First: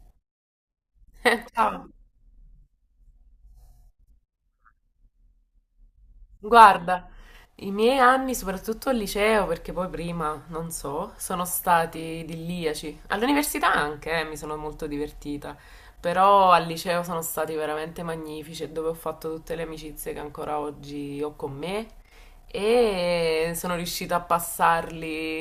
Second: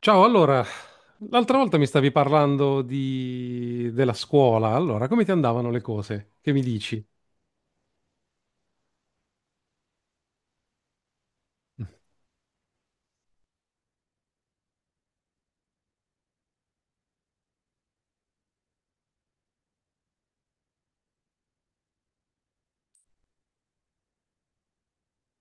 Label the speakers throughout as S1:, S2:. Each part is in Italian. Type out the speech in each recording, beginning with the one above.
S1: Ciao, allora, l'altra volta mi
S2: Ciao.
S1: stavi parlando di della scuola. Allora come ti andavano le cose? Che mi dici?
S2: Guarda, i miei anni, soprattutto al liceo, perché poi prima, non so, sono stati idilliaci. All'università anche, mi sono molto divertita, però al liceo sono stati veramente magnifici, e dove ho fatto tutte le amicizie che ancora oggi ho con me e sono riuscita a passarli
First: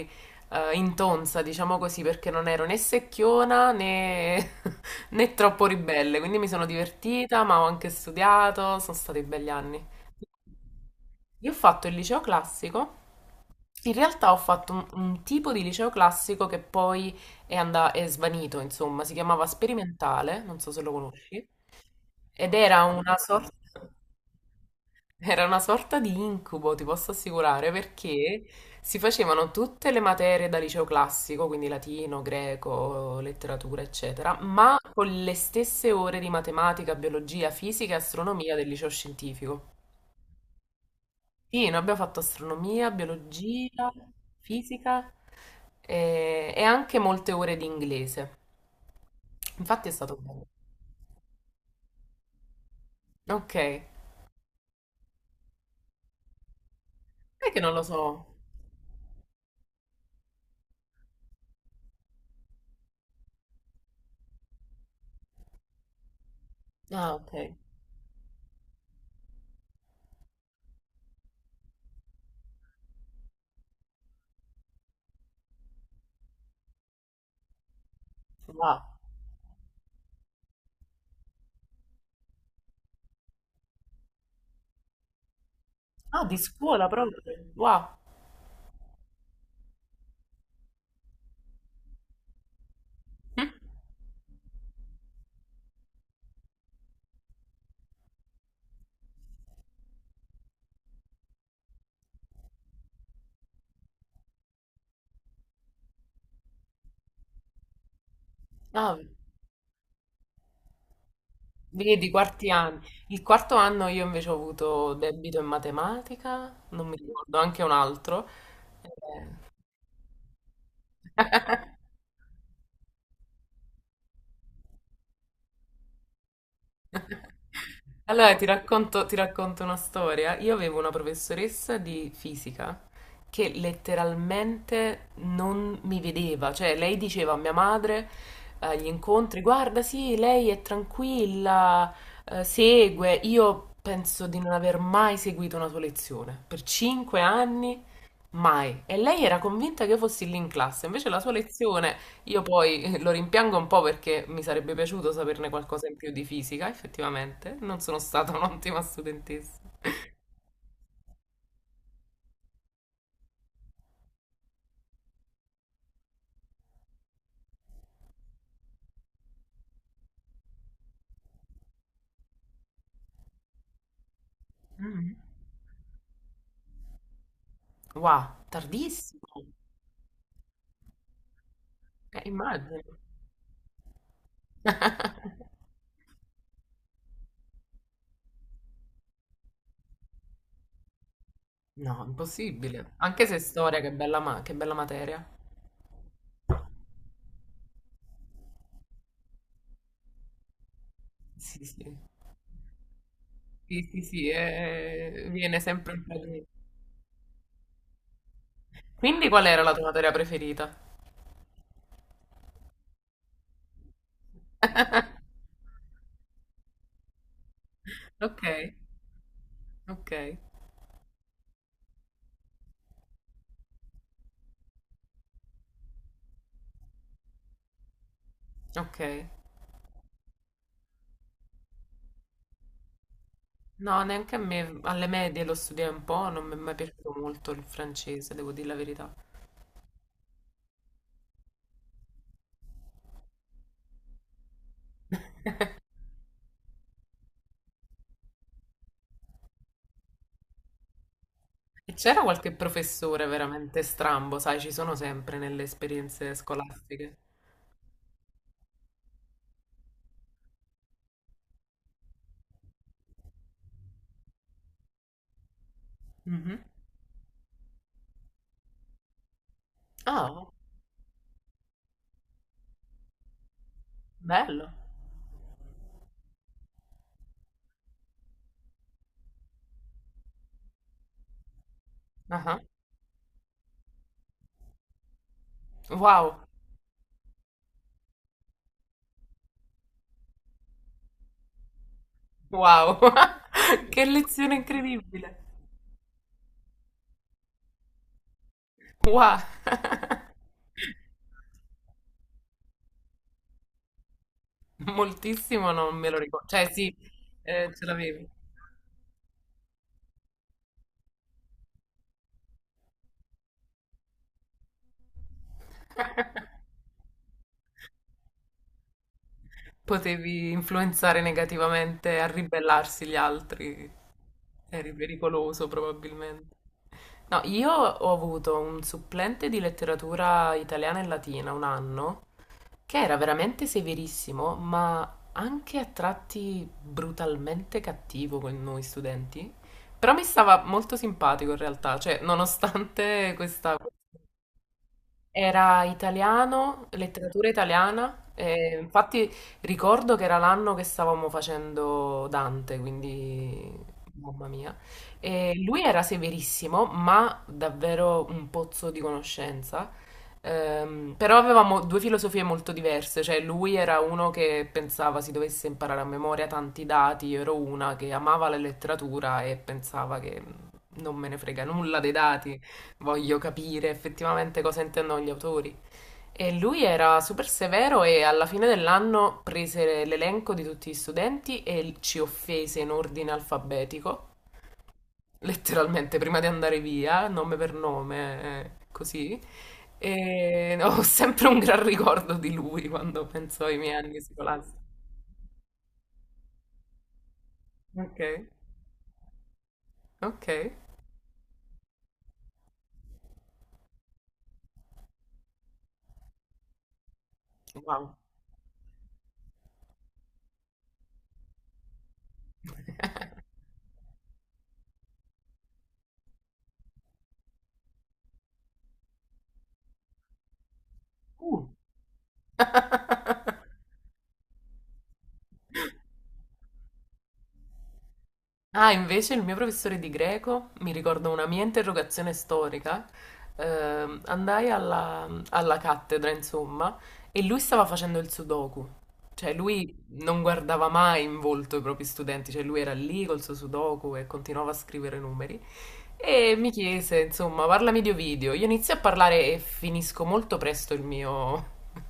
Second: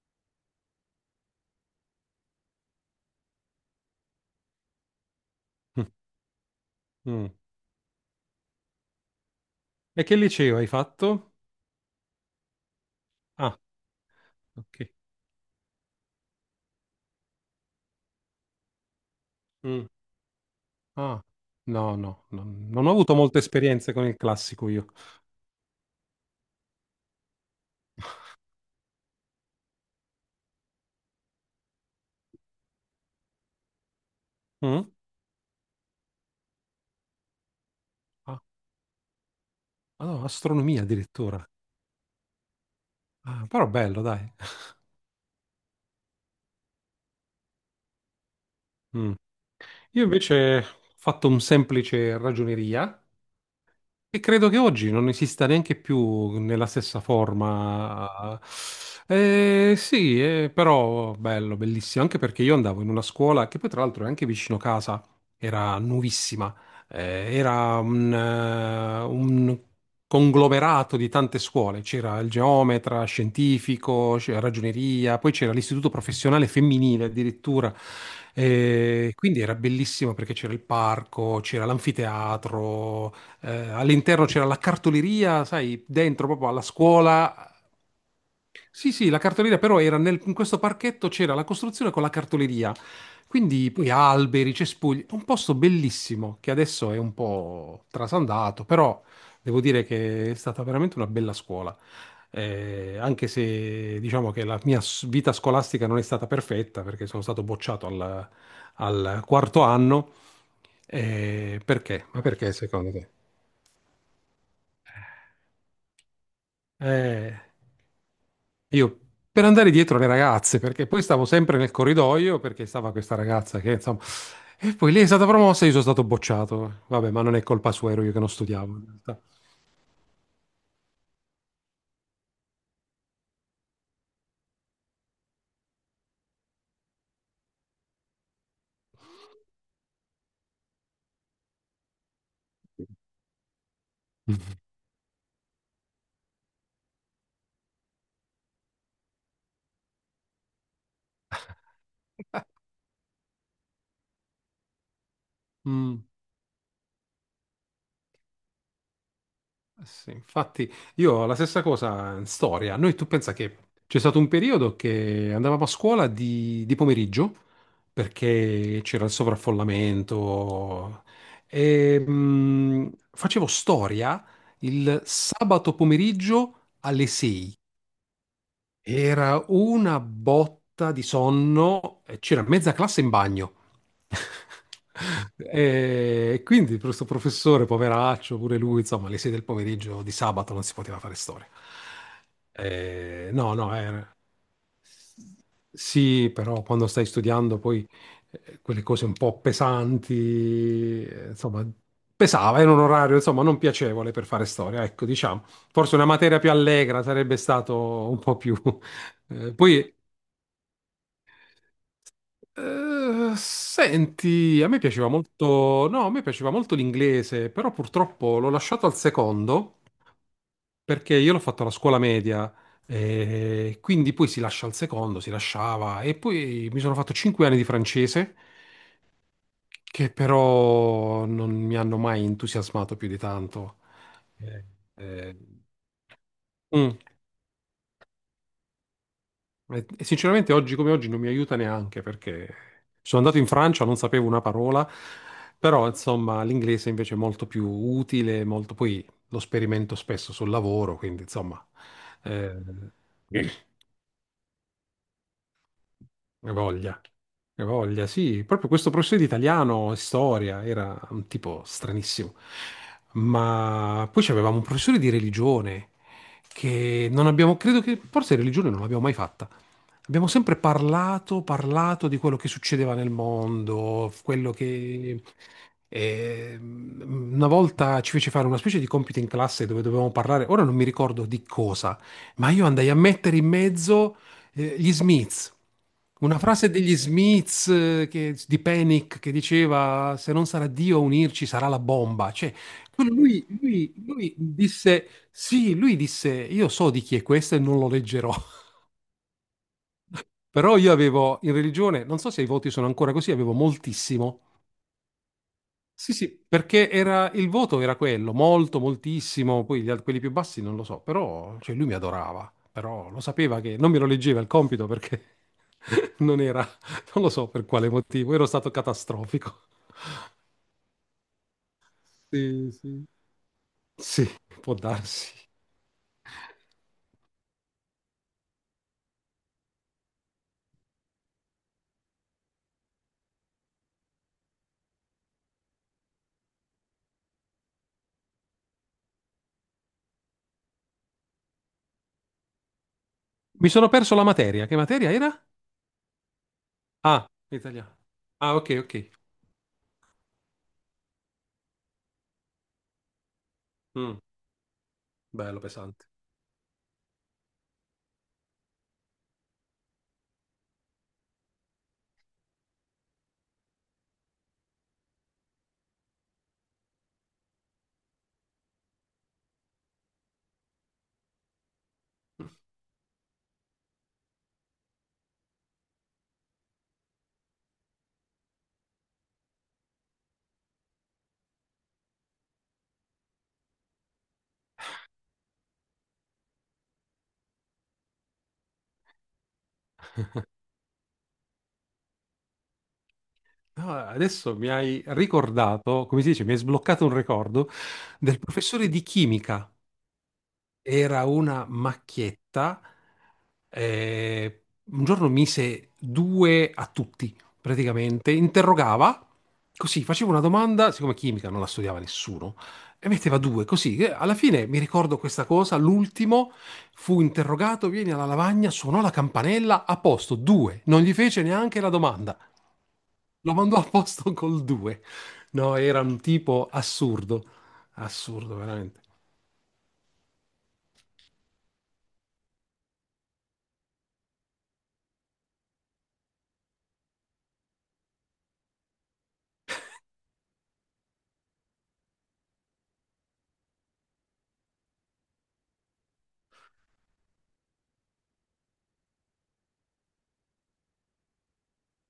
S2: in tonza, diciamo così, perché non ero né secchiona né, né troppo ribelle, quindi mi sono
S1: Mm.
S2: divertita, ma ho anche studiato, sono stati belli anni.
S1: E che liceo hai fatto?
S2: Io ho fatto il liceo classico.
S1: Ah,
S2: In realtà ho fatto un,
S1: ok.
S2: un tipo di liceo classico che poi è, è svanito, insomma, si chiamava
S1: Mm.
S2: sperimentale, non so se lo
S1: Ah,
S2: conosci,
S1: no, no, no,
S2: ed
S1: non ho avuto molte esperienze con il classico io.
S2: era una sorta di incubo, ti posso assicurare, perché si facevano tutte le materie da liceo classico, quindi latino, greco, letteratura, eccetera, ma
S1: Mm?
S2: con le stesse ore di matematica, biologia, fisica e
S1: Ah,
S2: astronomia del liceo scientifico.
S1: ah, no, astronomia addirittura.
S2: Sì, noi abbiamo fatto astronomia,
S1: Ah, però
S2: biologia,
S1: bello, dai.
S2: fisica e anche molte ore di inglese.
S1: Mm.
S2: Infatti è
S1: Io
S2: stato bello.
S1: invece ho fatto un semplice ragioneria.
S2: Ok, è
S1: E credo che oggi non esista neanche più nella stessa
S2: che non lo so.
S1: forma. Sì, però bello, bellissimo, anche perché io andavo in una scuola che poi tra l'altro è anche vicino casa, era nuovissima.
S2: Ah, ok.
S1: Era un conglomerato di tante scuole, c'era il geometra, scientifico, c'era ragioneria, poi c'era l'istituto professionale femminile addirittura.
S2: Wow.
S1: Quindi era bellissimo perché c'era il parco, c'era l'anfiteatro, all'interno c'era la cartoleria, sai,
S2: Ah,
S1: dentro
S2: di
S1: proprio alla
S2: scuola proprio.
S1: scuola.
S2: Wow.
S1: Sì, sì, la cartoleria però era in questo parchetto c'era la costruzione con la cartoleria,
S2: Hm?
S1: quindi poi alberi, cespugli, un posto bellissimo che adesso è un po' trasandato, però devo dire che è stata veramente una bella scuola. Anche se diciamo che la vita scolastica non è stata perfetta perché sono stato bocciato
S2: Ah,
S1: al quarto anno. Perché?
S2: vedi,
S1: Ma
S2: quarti
S1: perché
S2: anni.
S1: secondo te?
S2: Il quarto anno io invece ho avuto debito in matematica, non mi ricordo,
S1: Eh,
S2: anche un altro.
S1: io,
S2: Eh.
S1: per andare dietro alle ragazze, perché poi stavo sempre nel corridoio, perché stava questa ragazza che insomma. E poi lei è stata promossa e io sono stato bocciato. Vabbè, ma non è colpa sua, ero io che non
S2: Allora, ti
S1: studiavo, in
S2: racconto, ti
S1: realtà.
S2: racconto una storia. Io avevo una professoressa di fisica che letteralmente non mi vedeva, cioè lei diceva a mia madre agli incontri, guarda, sì, lei è tranquilla, segue. Io penso di non aver mai seguito una sua lezione. Per 5 anni. Mai. E lei era convinta che io fossi lì in classe, invece la sua lezione, io poi lo rimpiango un po' perché mi sarebbe piaciuto saperne qualcosa in
S1: Mm.
S2: più di fisica, effettivamente. Non sono stata un'ottima studentessa.
S1: Sì, infatti io ho la stessa cosa in storia. Noi, tu pensa che c'è stato un periodo che andavamo a scuola di pomeriggio perché c'era il sovraffollamento e facevo storia il
S2: Mhm.
S1: sabato pomeriggio alle 6.
S2: Wow, tardissimo.
S1: Era una botta di sonno, e c'era mezza
S2: Immagino.
S1: classe in bagno. E quindi questo professore, poveraccio, pure lui, insomma, le sei del pomeriggio di sabato non si poteva fare storia.
S2: No, impossibile. Anche se
S1: No, no,
S2: storia, che
S1: era.
S2: bella, che bella materia.
S1: Sì, però quando stai studiando poi quelle cose un po' pesanti,
S2: Sì,
S1: insomma,
S2: sì.
S1: pesava, era un orario, insomma, non
S2: Sì, sì,
S1: piacevole per
S2: sì,
S1: fare storia, ecco, diciamo.
S2: viene sempre
S1: Forse
S2: un
S1: una
S2: po'
S1: materia
S2: di...
S1: più allegra sarebbe stato un po' più
S2: Quindi qual era la tua
S1: poi,
S2: materia preferita?
S1: senti, a me piaceva molto, no, a me piaceva molto l'inglese, però purtroppo
S2: Ok,
S1: l'ho lasciato al secondo,
S2: ok,
S1: perché io l'ho fatto alla scuola media. Quindi poi si lascia al secondo, si lasciava, e poi mi sono fatto 5 anni di francese,
S2: ok.
S1: che però non mi hanno mai entusiasmato più di tanto.
S2: No, neanche a
S1: Eh,
S2: me, alle
S1: eh,
S2: medie lo studiai un po', non mi è mai
S1: mm.
S2: piaciuto molto il francese, devo dire la verità.
S1: E sinceramente oggi come oggi non mi aiuta neanche perché sono andato in Francia, non sapevo una parola, però insomma l'inglese invece è molto più utile, molto, poi lo sperimento spesso sul lavoro, quindi insomma
S2: E c'era qualche
S1: eh,
S2: professore veramente strambo, sai, ci sono sempre nelle esperienze
S1: che voglia,
S2: scolastiche.
S1: che voglia, sì, proprio questo professore di italiano e storia era un tipo stranissimo. Ma poi avevamo un professore di religione
S2: Mhm.
S1: che non abbiamo, credo che forse religione non l'abbiamo mai fatta. Abbiamo
S2: Ah,
S1: sempre parlato, parlato di quello che succedeva nel mondo, quello
S2: bello.
S1: che una volta ci fece fare una specie di compito in classe dove dovevamo parlare, ora non mi ricordo di cosa,
S2: Ah,
S1: ma
S2: ah.
S1: io andai a mettere in mezzo gli Smiths.
S2: Wow,
S1: Una frase degli Smiths, di Panic, che diceva: "Se non sarà Dio a unirci, sarà la bomba". Cioè,
S2: wow, che
S1: lui
S2: lezione
S1: disse
S2: incredibile.
S1: sì, lui disse: "Io so di chi è questo e non lo leggerò".
S2: Wow.
S1: Però io avevo in religione, non so se i voti sono ancora così, avevo moltissimo.
S2: Moltissimo non me
S1: Sì,
S2: lo
S1: sì,
S2: ricordo. Cioè, sì,
S1: perché era, il voto
S2: ce
S1: era
S2: l'avevi.
S1: quello, molto, moltissimo, poi quelli più bassi non lo so, però cioè, lui mi adorava, però lo sapeva che non me lo leggeva il compito perché non era, non lo so per quale motivo, ero stato catastrofico.
S2: Potevi influenzare negativamente a
S1: Sì,
S2: ribellarsi
S1: sì.
S2: gli altri.
S1: Sì, può
S2: Eri
S1: darsi.
S2: pericoloso probabilmente. No, io ho avuto un supplente di letteratura italiana e latina un anno che era veramente severissimo, ma anche a tratti brutalmente cattivo con noi studenti. Però mi stava molto simpatico in realtà, cioè nonostante
S1: Mi
S2: questa
S1: sono perso la materia, che materia era?
S2: era italiano,
S1: Ah,
S2: letteratura
S1: italiano.
S2: italiana,
S1: Ah, ok,
S2: e
S1: ok.
S2: infatti ricordo che era l'anno che stavamo facendo Dante, quindi
S1: Mm,
S2: mamma mia. E
S1: bello,
S2: lui era
S1: pesante.
S2: severissimo, ma davvero un pozzo di conoscenza. Però avevamo due filosofie molto diverse, cioè lui era uno che pensava si dovesse imparare a memoria tanti dati, io ero una che amava la letteratura e pensava che non me ne frega nulla dei dati. Voglio capire effettivamente cosa intendono gli autori. E lui era super severo e alla fine dell'anno prese l'elenco di tutti gli studenti e ci offese in ordine alfabetico, letteralmente prima di andare via, nome per nome, così. E ho sempre un gran ricordo di lui quando penso ai miei
S1: Ah,
S2: anni
S1: adesso mi
S2: scolastici.
S1: hai ricordato, come si dice, mi hai sbloccato un ricordo
S2: Ok,
S1: del professore di chimica.
S2: ok,
S1: Era una macchietta. eh, un giorno mise due a tutti,
S2: wow.
S1: praticamente. Interrogava, così faceva una domanda, siccome chimica non la studiava nessuno, e metteva due, così. Alla fine mi ricordo questa cosa, l'ultimo fu interrogato, vieni alla lavagna, suonò la campanella, a posto, due. Non gli fece
S2: Uh.
S1: neanche la domanda. Lo mandò a posto col due. No, era un tipo assurdo, assurdo
S2: Ah,
S1: veramente.
S2: invece il mio professore di greco, mi ricordo una mia interrogazione storica, andai alla cattedra, insomma, e lui stava facendo il sudoku. Cioè, lui non guardava mai in volto i propri studenti, cioè lui era lì col suo sudoku e continuava a scrivere numeri. E mi chiese, insomma, parlami di Ovidio. Io inizio a parlare e finisco molto presto il mio,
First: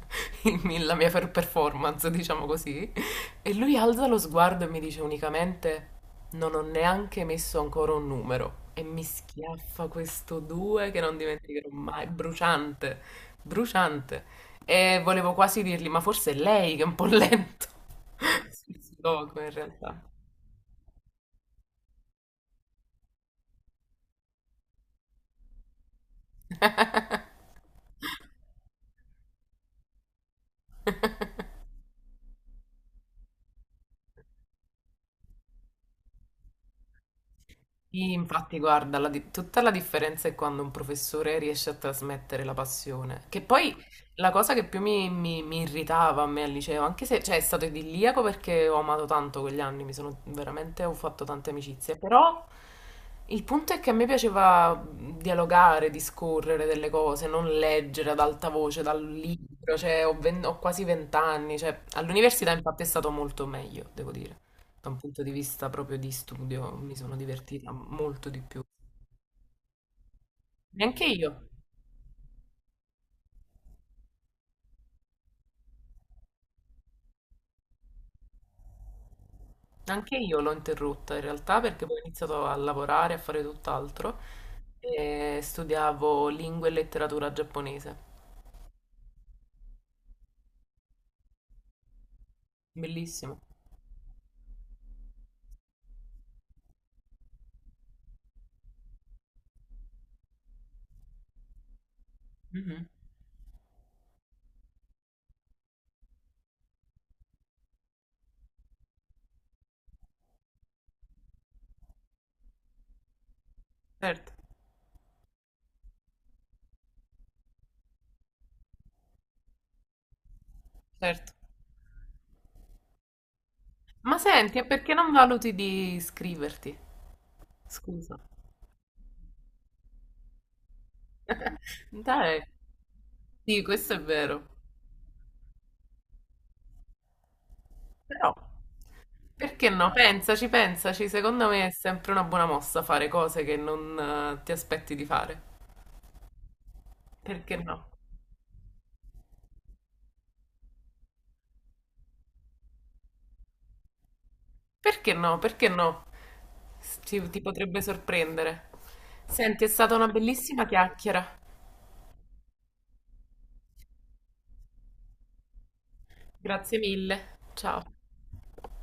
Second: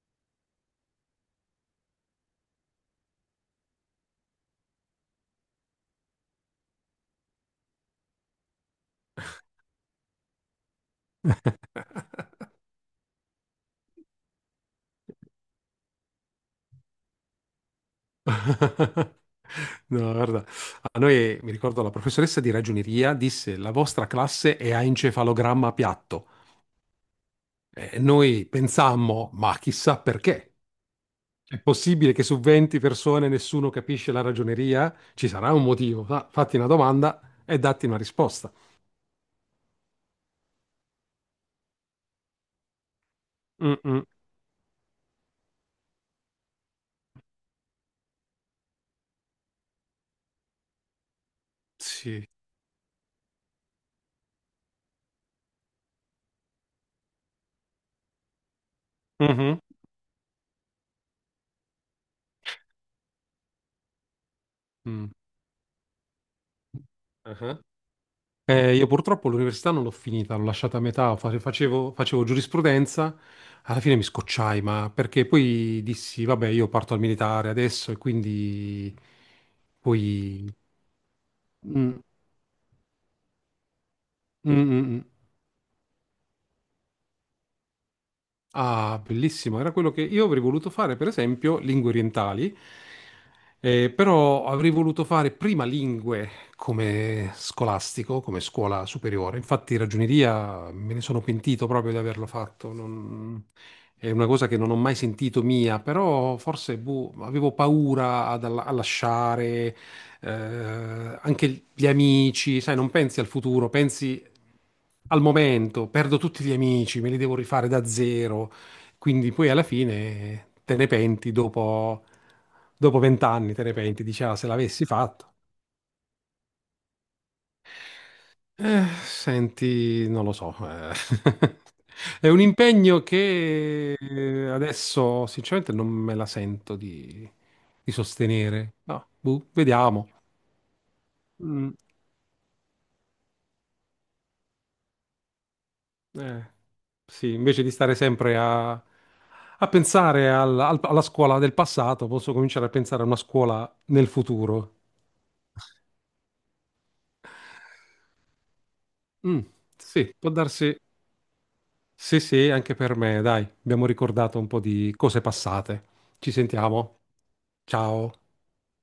S2: la mia performance, diciamo così. E lui alza lo sguardo e mi dice unicamente: Non ho neanche messo ancora un numero. E mi schiaffa questo 2 che non dimenticherò mai, bruciante, bruciante. E volevo quasi dirgli: Ma forse è lei che è un po' lento. Sul sudoku, in realtà.
S1: No, guarda, a noi, mi ricordo, la professoressa di ragioneria disse: "La vostra classe è a encefalogramma piatto". E noi pensammo, ma chissà perché. È possibile che su 20 persone nessuno capisce la ragioneria? Ci sarà un motivo. Fatti una domanda e datti una
S2: Sì,
S1: risposta.
S2: infatti, guarda, tutta la differenza è quando un professore riesce a trasmettere la passione. Che poi
S1: Mm, mm.
S2: la cosa che più mi irritava a me al liceo, anche se cioè, è stato idilliaco perché ho amato tanto quegli anni, mi sono veramente, ho fatto tante amicizie,
S1: Sì.
S2: però il punto è che a me piaceva dialogare, discorrere delle cose, non leggere ad alta voce dal
S1: Mhm.
S2: libro, cioè, ho quasi vent'anni, cioè, all'università infatti è stato molto meglio, devo dire da un punto di vista proprio di studio mi sono
S1: Mm.
S2: divertita molto di più.
S1: Io purtroppo l'università non l'ho finita, l'ho lasciata a
S2: E
S1: metà, facevo giurisprudenza, alla fine mi scocciai, ma perché poi dissi, vabbè, io parto al militare adesso, e quindi
S2: anche io l'ho
S1: poi.
S2: interrotta in realtà perché poi
S1: Mm,
S2: ho iniziato a lavorare, a fare tutt'altro
S1: mm, mm, mm.
S2: e studiavo lingua e letteratura giapponese.
S1: Ah, bellissimo, era quello che io avrei voluto fare, per esempio, lingue orientali,
S2: Bellissimo.
S1: però avrei voluto fare prima lingue come scolastico, come scuola superiore. Infatti, ragioneria me ne sono pentito proprio di averlo fatto.
S2: Mhm.
S1: È una cosa che non ho mai sentito mia, però forse boh, avevo paura a lasciare, anche gli amici, sai, non pensi al futuro, pensi
S2: Certo,
S1: al momento, perdo tutti gli amici, me li devo rifare da zero, quindi poi alla fine te ne penti
S2: certo.
S1: dopo vent'anni, te ne penti,
S2: Ma
S1: dici: "Ah, se
S2: senti, e
S1: l'avessi
S2: perché non
S1: fatto".
S2: valuti di iscriverti? Scusa.
S1: Senti, non lo so. È un
S2: Dai,
S1: impegno
S2: sì, questo
S1: che,
S2: è vero.
S1: adesso sinceramente non me la sento di
S2: Però
S1: sostenere. No, boh,
S2: perché no?
S1: vediamo.
S2: Pensaci, pensaci, secondo me è
S1: Mm.
S2: sempre una buona mossa fare cose che non ti aspetti di fare.
S1: Eh, sì,
S2: Perché
S1: invece di
S2: no?
S1: stare sempre a pensare alla scuola del passato, posso cominciare a pensare a una scuola nel futuro.
S2: Perché no? Perché no? Ti potrebbe sorprendere.
S1: Mm,
S2: Senti, è stata una
S1: sì, può
S2: bellissima
S1: darsi.
S2: chiacchiera.
S1: Sì, sì, anche per me, dai, abbiamo ricordato un po' di cose passate. Ci
S2: Grazie
S1: sentiamo.
S2: mille. Ciao.
S1: Ciao.